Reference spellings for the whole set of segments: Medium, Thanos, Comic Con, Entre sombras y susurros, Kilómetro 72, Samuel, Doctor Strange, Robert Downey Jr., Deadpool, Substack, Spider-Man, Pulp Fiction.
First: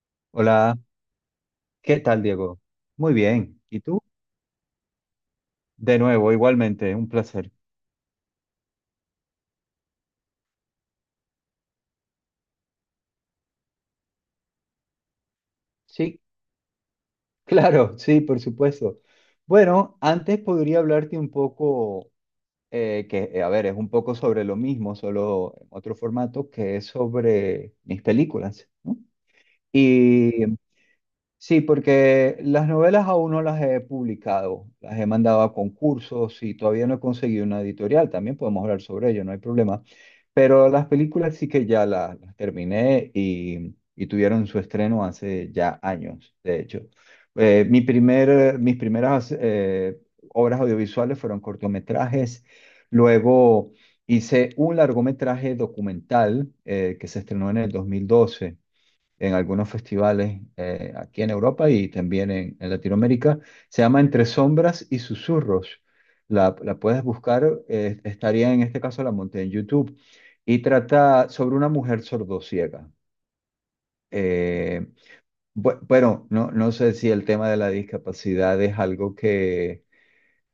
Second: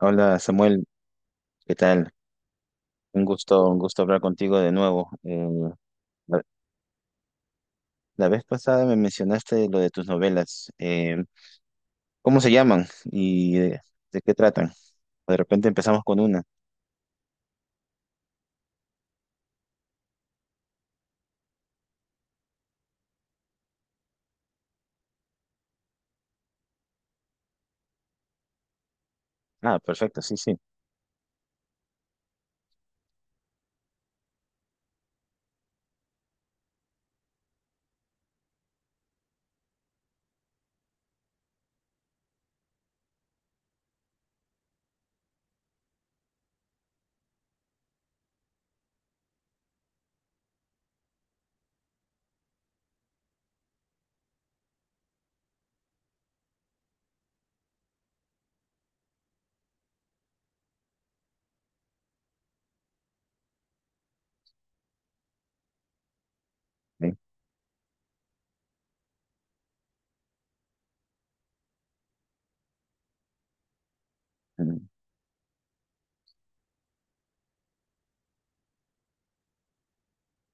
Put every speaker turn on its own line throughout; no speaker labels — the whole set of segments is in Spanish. Hola
Hola,
Samuel, ¿qué
¿qué
tal?
tal, Diego? Muy bien.
Un
¿Y tú?
gusto hablar contigo de nuevo.
De nuevo,
La,
igualmente, un placer.
la vez pasada me mencionaste lo de tus novelas. ¿Cómo se llaman y de qué tratan? De repente empezamos con
Sí,
una.
claro, sí, por supuesto. Bueno, antes podría hablarte un poco, a ver, es un poco sobre lo mismo, solo en otro formato, que es sobre mis películas, ¿no?
Ah, perfecto,
Y
sí, sí.
sí, porque las novelas aún no las he publicado, las he mandado a concursos y todavía no he conseguido una editorial, también podemos hablar sobre ello, no hay problema. Pero las películas sí que ya las terminé y tuvieron su estreno hace ya años, de hecho. Mi primer, mis primeras obras audiovisuales fueron cortometrajes. Luego hice un largometraje documental que se estrenó en el 2012 en algunos festivales aquí en Europa y también en Latinoamérica. Se llama Entre sombras y susurros. La puedes
Sí.
buscar, estaría en este caso la monté en YouTube. Y trata sobre una mujer sordociega.
Mm.
Eh, bueno, no, no sé si el tema de la discapacidad es algo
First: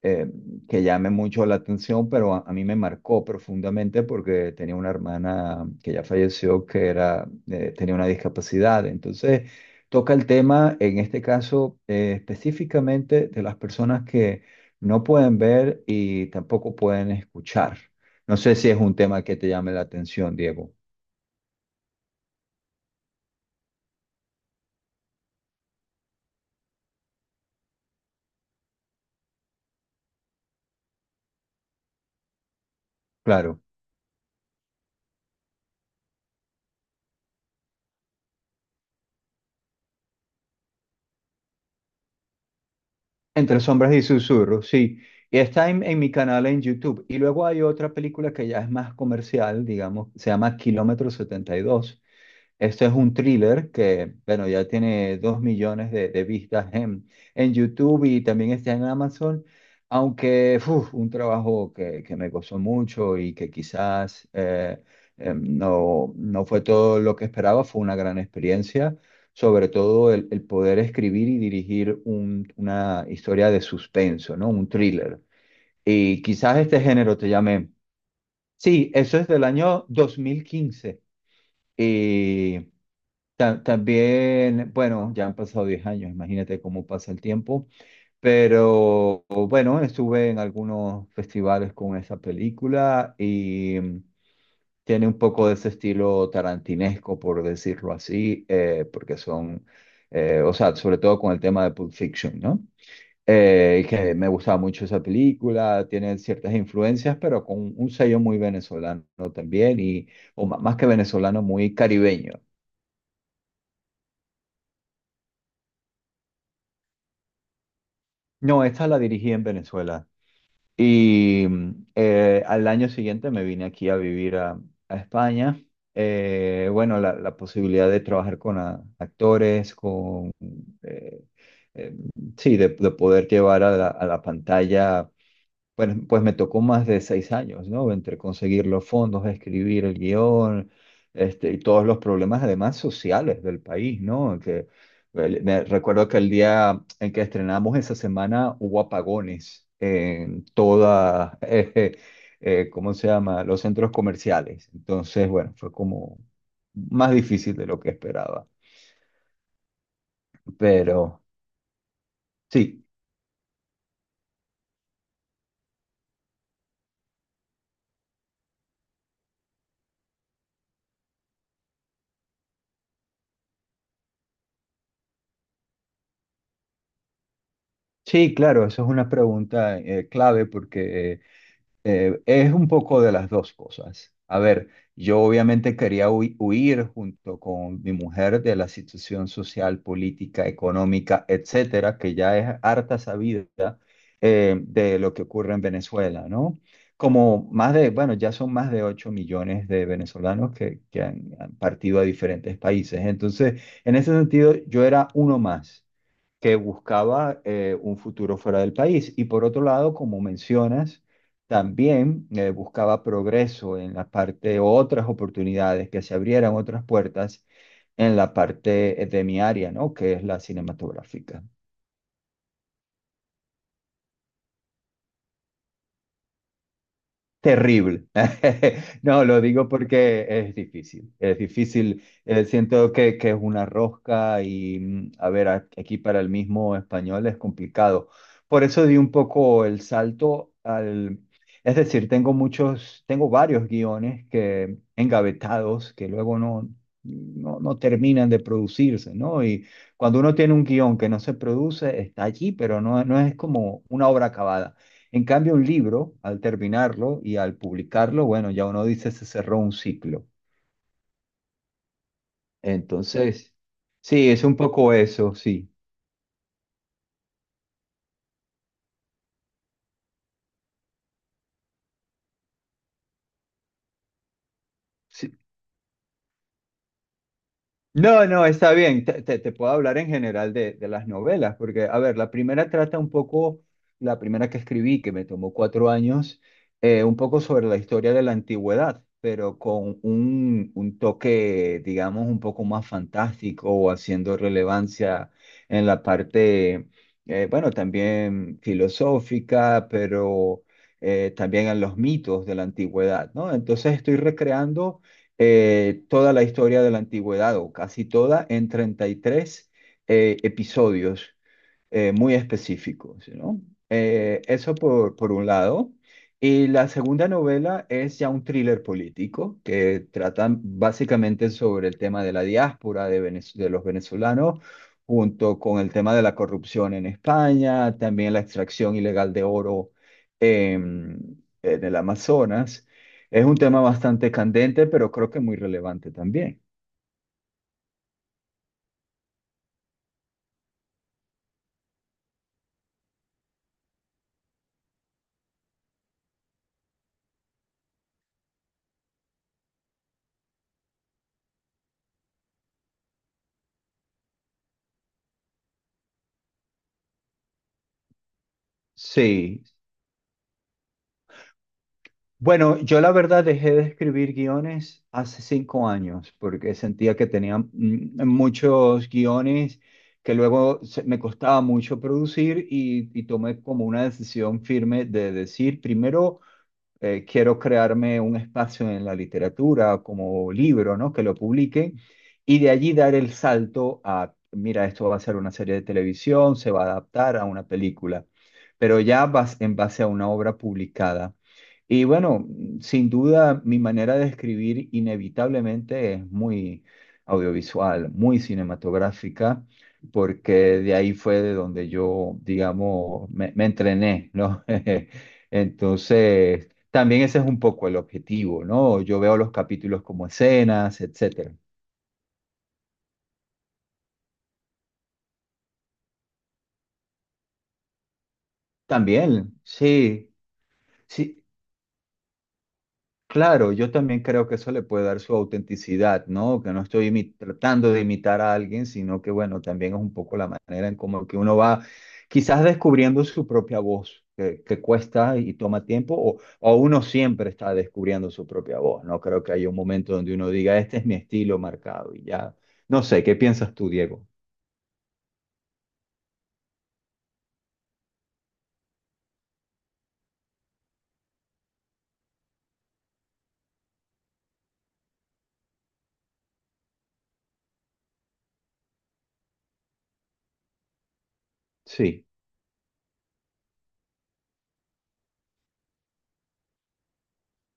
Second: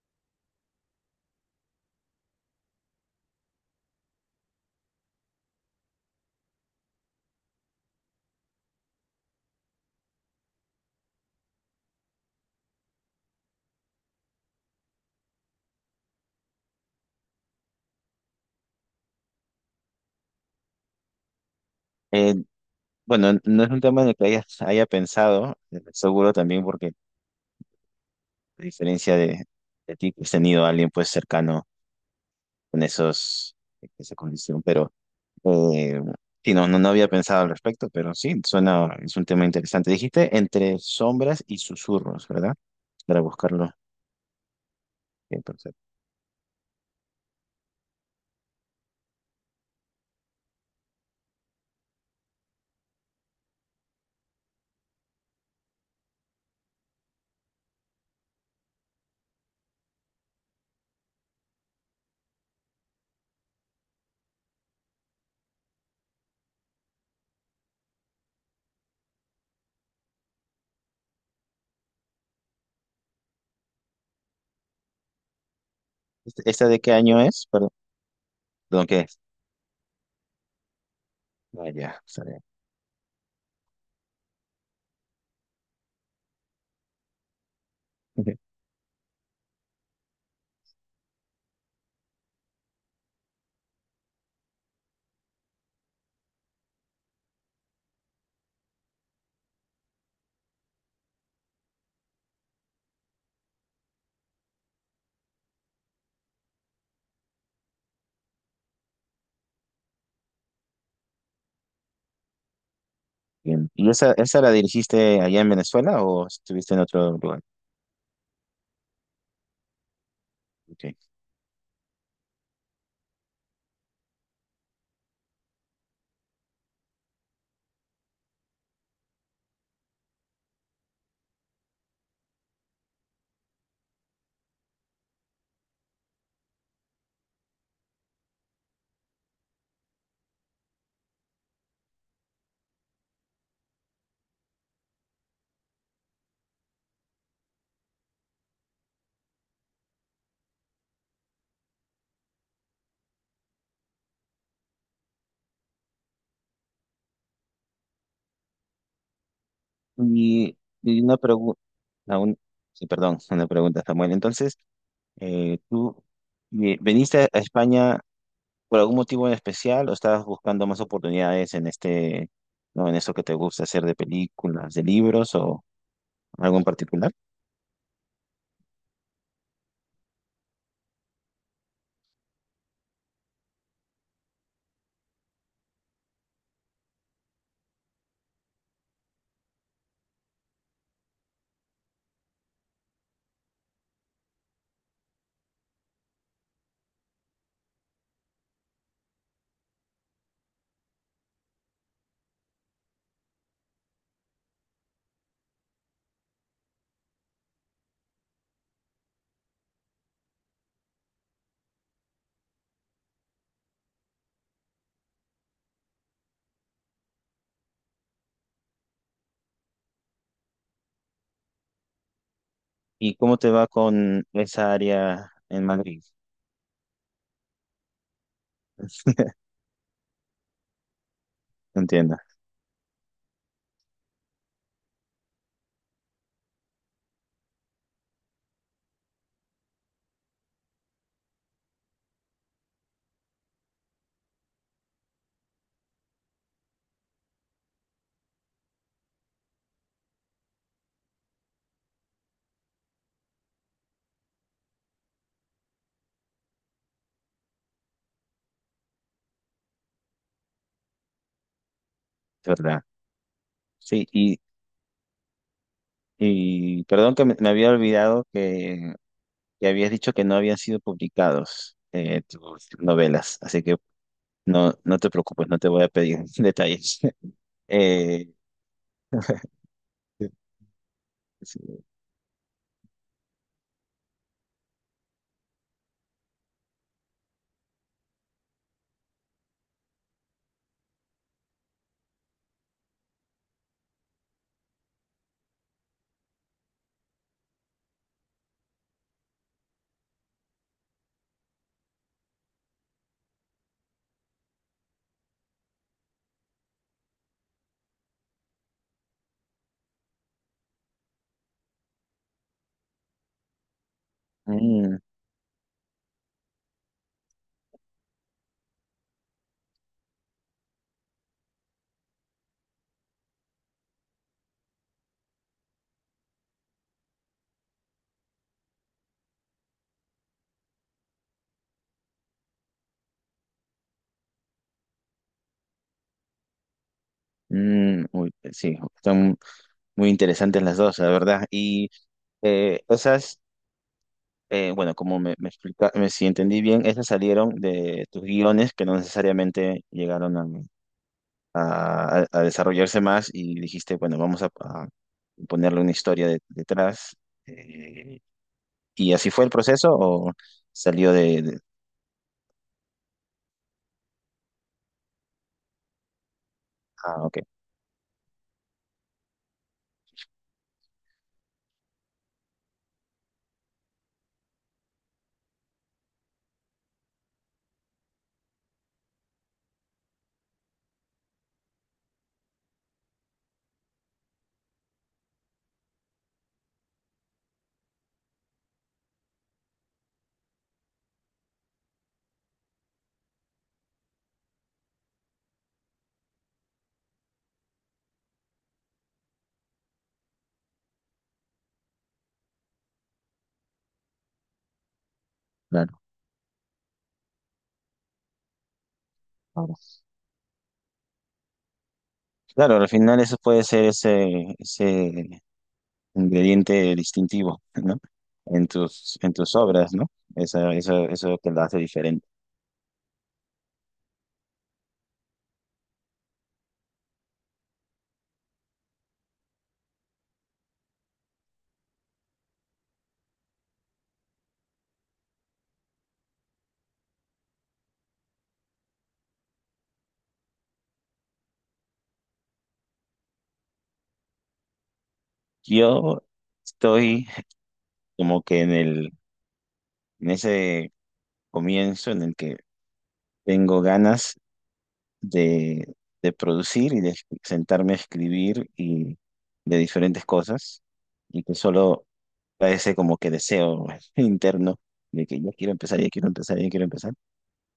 eh, que llame mucho la atención, pero a mí me marcó profundamente porque tenía una hermana que ya falleció que era, tenía una discapacidad. Entonces, toca el tema, en este caso, específicamente de las personas que no pueden ver y tampoco pueden escuchar. No sé si es un tema que te llame la atención, Diego.
Eh, bueno, no es un tema en el que haya pensado, seguro también porque a de ti, que has tenido a alguien pues cercano con
Claro.
esa condición, pero... Eh, sí, no, no, no había pensado al respecto, pero sí, suena, es un tema interesante. Dijiste Entre sombras y susurros, ¿verdad? Para
Entre
buscarlo.
sombras y susurros, sí. Y
Bien,
está
perfecto.
en mi canal en YouTube. Y luego hay otra película que ya es más comercial, digamos, se llama Kilómetro 72. Esto es un thriller que, bueno, ya tiene 2.000.000 de vistas en YouTube y también está en Amazon, aunque uf, un trabajo que me gozó mucho y que quizás no, no fue todo lo que esperaba, fue una gran experiencia, sobre todo el poder escribir y dirigir un- una historia de suspenso, ¿no? Un thriller. Y quizás
¿Esta
este
de qué
género
año
te
es?
llame.
Perdón,
Sí,
¿qué es?
eso es del año 2015.
Ah, ya, está bien.
Y ta- también, bueno, ya han pasado 10 años, imagínate cómo pasa el tiempo, pero bueno, estuve en algunos festivales con esa película y mm, tiene un poco de ese estilo tarantinesco, por decirlo así, porque son, o sea, sobre todo con el tema de Pulp Fiction, ¿no? Que me gustaba mucho esa película, tiene ciertas influencias, pero con un sello muy venezolano también, y, o ma- más que venezolano, muy caribeño.
Bien. ¿Y esa la dirigiste allá en Venezuela o estuviste en otro lugar?
No, esta la dirigí en Venezuela.
Ok.
Y al año siguiente me vine aquí a vivir a España. Bueno, la posibilidad de trabajar con a- actores, con... eh, eh, sí, de poder llevar a la pantalla bueno, pues me tocó más de 6 años, ¿no? Entre conseguir los fondos, escribir el guión, este, y todos los problemas, además, sociales del país, ¿no? Que, el- me recuerdo que el día en que estrenamos esa semana hubo apagones en toda, ¿cómo se llama? Los centros comerciales. Entonces, bueno, fue como más difícil de lo que esperaba.
Y una
Pero
pregunta,
sí,
sí, perdón, una pregunta, Samuel. Entonces, tú veniste a España. ¿Por algún motivo en especial o estabas buscando más oportunidades en no, en eso que te gusta hacer de películas, de libros o algo en particular?
sí, claro, eso es una pregunta, clave porque... Es un poco de las dos cosas. A ver, yo obviamente quería hui- huir junto con mi mujer de la situación social, política, económica, etcétera, que ya es harta sabida de lo que ocurre en Venezuela, ¿no? Como más de, bueno, ya son más de 8.000.000 de venezolanos que han, han partido a diferentes países. Entonces, en ese sentido, yo era uno más que buscaba un futuro fuera del país. Y por otro lado, como mencionas, también buscaba progreso en la parte, otras oportunidades, que se abrieran otras puertas en la parte de mi área, ¿no? Que es la cinematográfica.
¿Y cómo te va con esa área en Madrid?
Terrible. No, lo digo porque es difícil. Es difícil.
Entiendo,
Siento que es una rosca y, mm, a ver, a- aquí para el mismo español es complicado. Por eso di un poco el salto al... Es decir, tengo muchos, tengo varios guiones que engavetados que luego no terminan de producirse, ¿no? Y cuando uno tiene un guión que no se produce, está allí, pero no, no es como una obra acabada. En cambio, un libro, al terminarlo y al publicarlo, bueno, ya uno dice se cerró un ciclo.
es verdad.
Entonces,
Sí,
sí,
y,
es un poco eso, sí.
y perdón que me había olvidado que habías dicho que no habían sido publicados tus novelas, así que no, no te
Sí,
preocupes, no te voy a pedir detalles.
no,
Eh,
no, está bien. Te puedo hablar en general de las novelas,
sí.
porque, a ver, la primera trata un poco, la primera que escribí, que me tomó 4 años, un poco sobre la historia de la antigüedad, pero con un toque, digamos, un poco más fantástico o haciendo relevancia en la parte, bueno, también filosófica, pero también en los mitos de la antigüedad, ¿no? Entonces estoy recreando toda la historia de la antigüedad, o casi toda, en 33 episodios muy específicos, ¿no? Eso
Mm,
por un lado. Y la segunda novela es ya un thriller político que trata básicamente sobre el tema de la diáspora de, Venez- de los venezolanos, junto con el tema de la corrupción en España, también la extracción ilegal de oro en el Amazonas. Es un tema bastante candente, pero creo que muy relevante también.
mm, uy, sí, están muy interesantes las dos, la verdad. Y eh, esas, bueno, como me explica, si entendí bien, esas salieron de tus guiones que no necesariamente llegaron a desarrollarse más y dijiste, bueno, vamos a ponerle una historia detrás. Eh, ¿Y así fue el
Sí,
proceso o salió de...
bueno, yo la verdad dejé de escribir guiones hace 5 años porque sentía
ah,
que
ok,
tenía mm, muchos guiones que luego se- me costaba mucho producir y tomé como una decisión firme de decir, primero quiero crearme un espacio en la literatura como libro, ¿no? Que lo publiquen y de allí dar el salto a, mira, esto va a ser una serie de televisión, se va a adaptar a una película, pero ya vas en base a una obra publicada. Y bueno, sin duda mi manera de escribir inevitablemente es muy audiovisual, muy cinematográfica, porque de ahí fue de donde yo, digamos, me entrené, ¿no?
claro.
Entonces, también ese es un poco el objetivo, ¿no? Yo veo los
Claro,
capítulos como escenas, etcétera.
claro, al final eso puede ser ese ingrediente distintivo, ¿no? En en
También,
tus obras, ¿no?
sí,
Eso, eso
sí,
te lo hace diferente.
claro, yo también creo que eso le puede dar su autenticidad, ¿no? Que no estoy imi- tratando de imitar a alguien, sino que, bueno, también es un poco la manera en como que uno va quizás descubriendo su propia voz, que cuesta y toma tiempo, o uno siempre está descubriendo su propia voz, ¿no? Creo que hay un momento donde uno diga, este es mi estilo marcado y ya. No sé, ¿qué piensas tú, Diego?
Yo estoy como que en en ese comienzo en el que tengo ganas de, de producir y de sentarme a escribir y de diferentes cosas y que solo
Sí,
parece como que deseo interno de que ya quiero empezar, ya quiero empezar, ya quiero empezar.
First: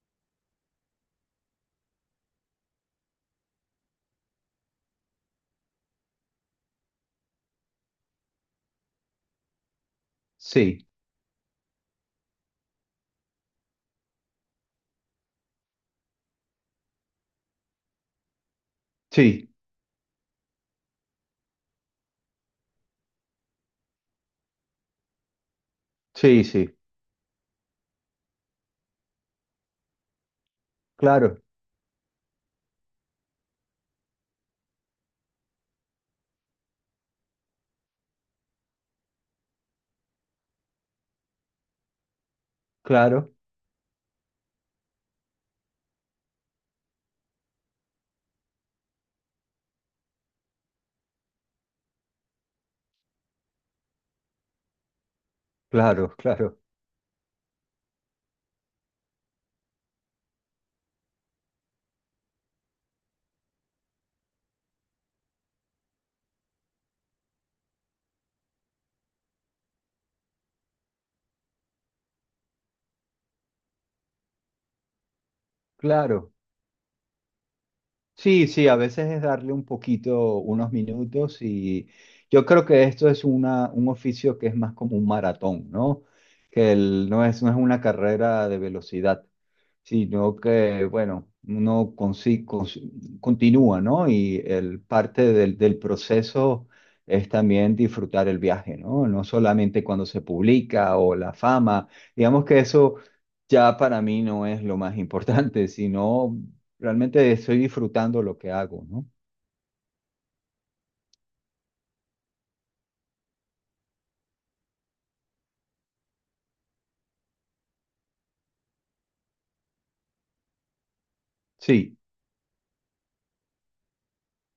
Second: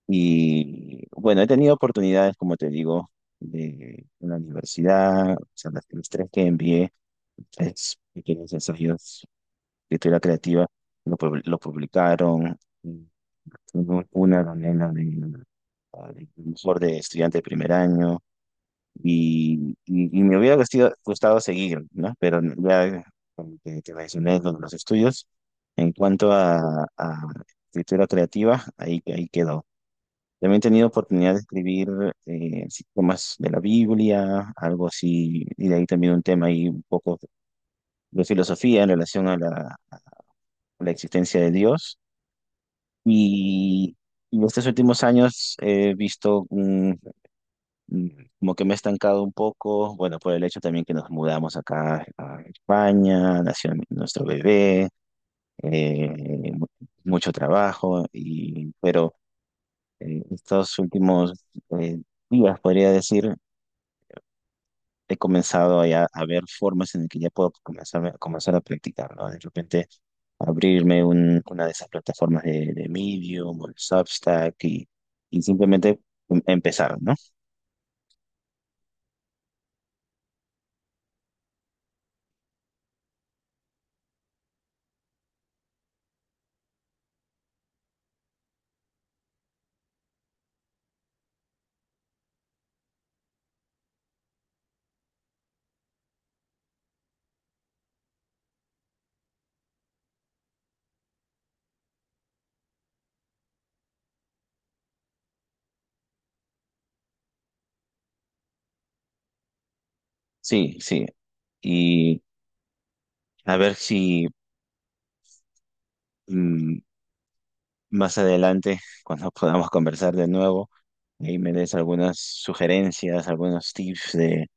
Y bueno, he tenido oportunidades, como te digo, de en la universidad, o sea, los tres que envié, tres pequeños ensayos de teoría creativa,
sí.
lo publicaron. Y hubo una donde era de mejor de estudiante de primer año,
Sí,
y me hubiera gustado seguir, ¿no? Pero ya como te mencioné lo de los estudios. En cuanto
sí, sí,
a escritura creativa, ahí quedó. También he tenido oportunidad de
claro,
escribir, así, temas de la Biblia, algo así, y de ahí también un tema ahí un poco de filosofía en relación a a la existencia de Dios.
claro,
Y, y en estos últimos años he visto mm, como que me he estancado un poco, bueno, por el hecho también que nos mudamos acá a España, nació nuestro bebé,
claro,
eh,
claro,
mu- mucho trabajo, y, pero estos últimos eh, días, podría decir, he comenzado ya a ver formas en las que ya puedo comenzar, comenzar a practicar, ¿no? De repente abrirme una de esas plataformas de Medium o el Substack y simplemente
claro.
empezar, ¿no?
Sí, sí, a veces es darle un poquito, unos minutos y yo creo que esto es una, un oficio que es más como un maratón, ¿no? Que el- no es, no es una carrera de velocidad, sino que, bueno, uno consi- cons- continúa, ¿no? Y el parte del, del proceso es también disfrutar el viaje, ¿no? No solamente cuando se publica o la fama, digamos que eso ya para mí no es lo más importante, sino realmente estoy disfrutando lo que hago, ¿no?
Sí, sí. Y a ver si mm, más adelante, cuando podamos conversar de nuevo, ahí me des
Sí,
algunas sugerencias, algunos tips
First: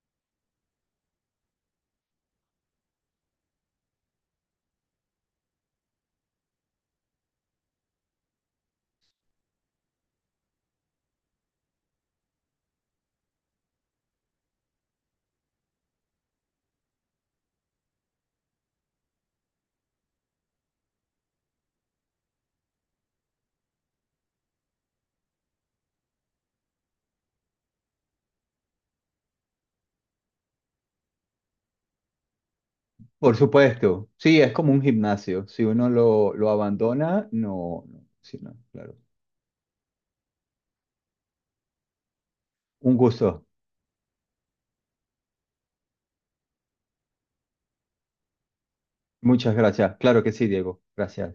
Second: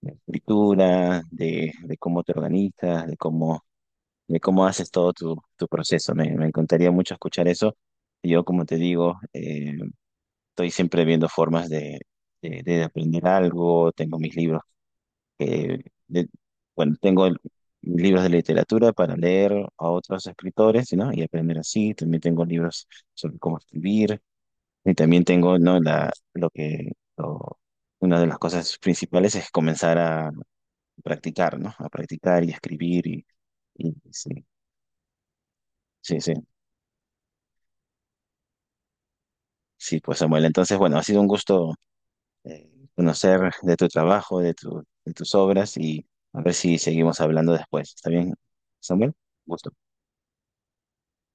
de escritura, de cómo te organizas, de cómo haces todo tu proceso. Me encantaría mucho escuchar eso. Yo, como te digo, estoy siempre viendo formas de aprender algo. Tengo mis libros que, de- bueno, mis libros de literatura para leer a otros escritores, ¿no? Y aprender así. También tengo libros sobre cómo escribir. Y también tengo, ¿no? La, lo que, lo- Una de las cosas principales es comenzar a practicar, ¿no? A practicar y escribir
por
y
supuesto. Sí,
sí.
es como un gimnasio. Si uno
Sí, sí.
lo abandona, no, no, sí, no, claro.
Sí, pues Samuel, entonces, bueno, ha sido un gusto
Un gusto.
conocer de tu trabajo, de de tus obras, y a ver si seguimos hablando después. ¿Está bien, Samuel?
Muchas
Gusto.
gracias. Claro que sí, Diego. Gracias.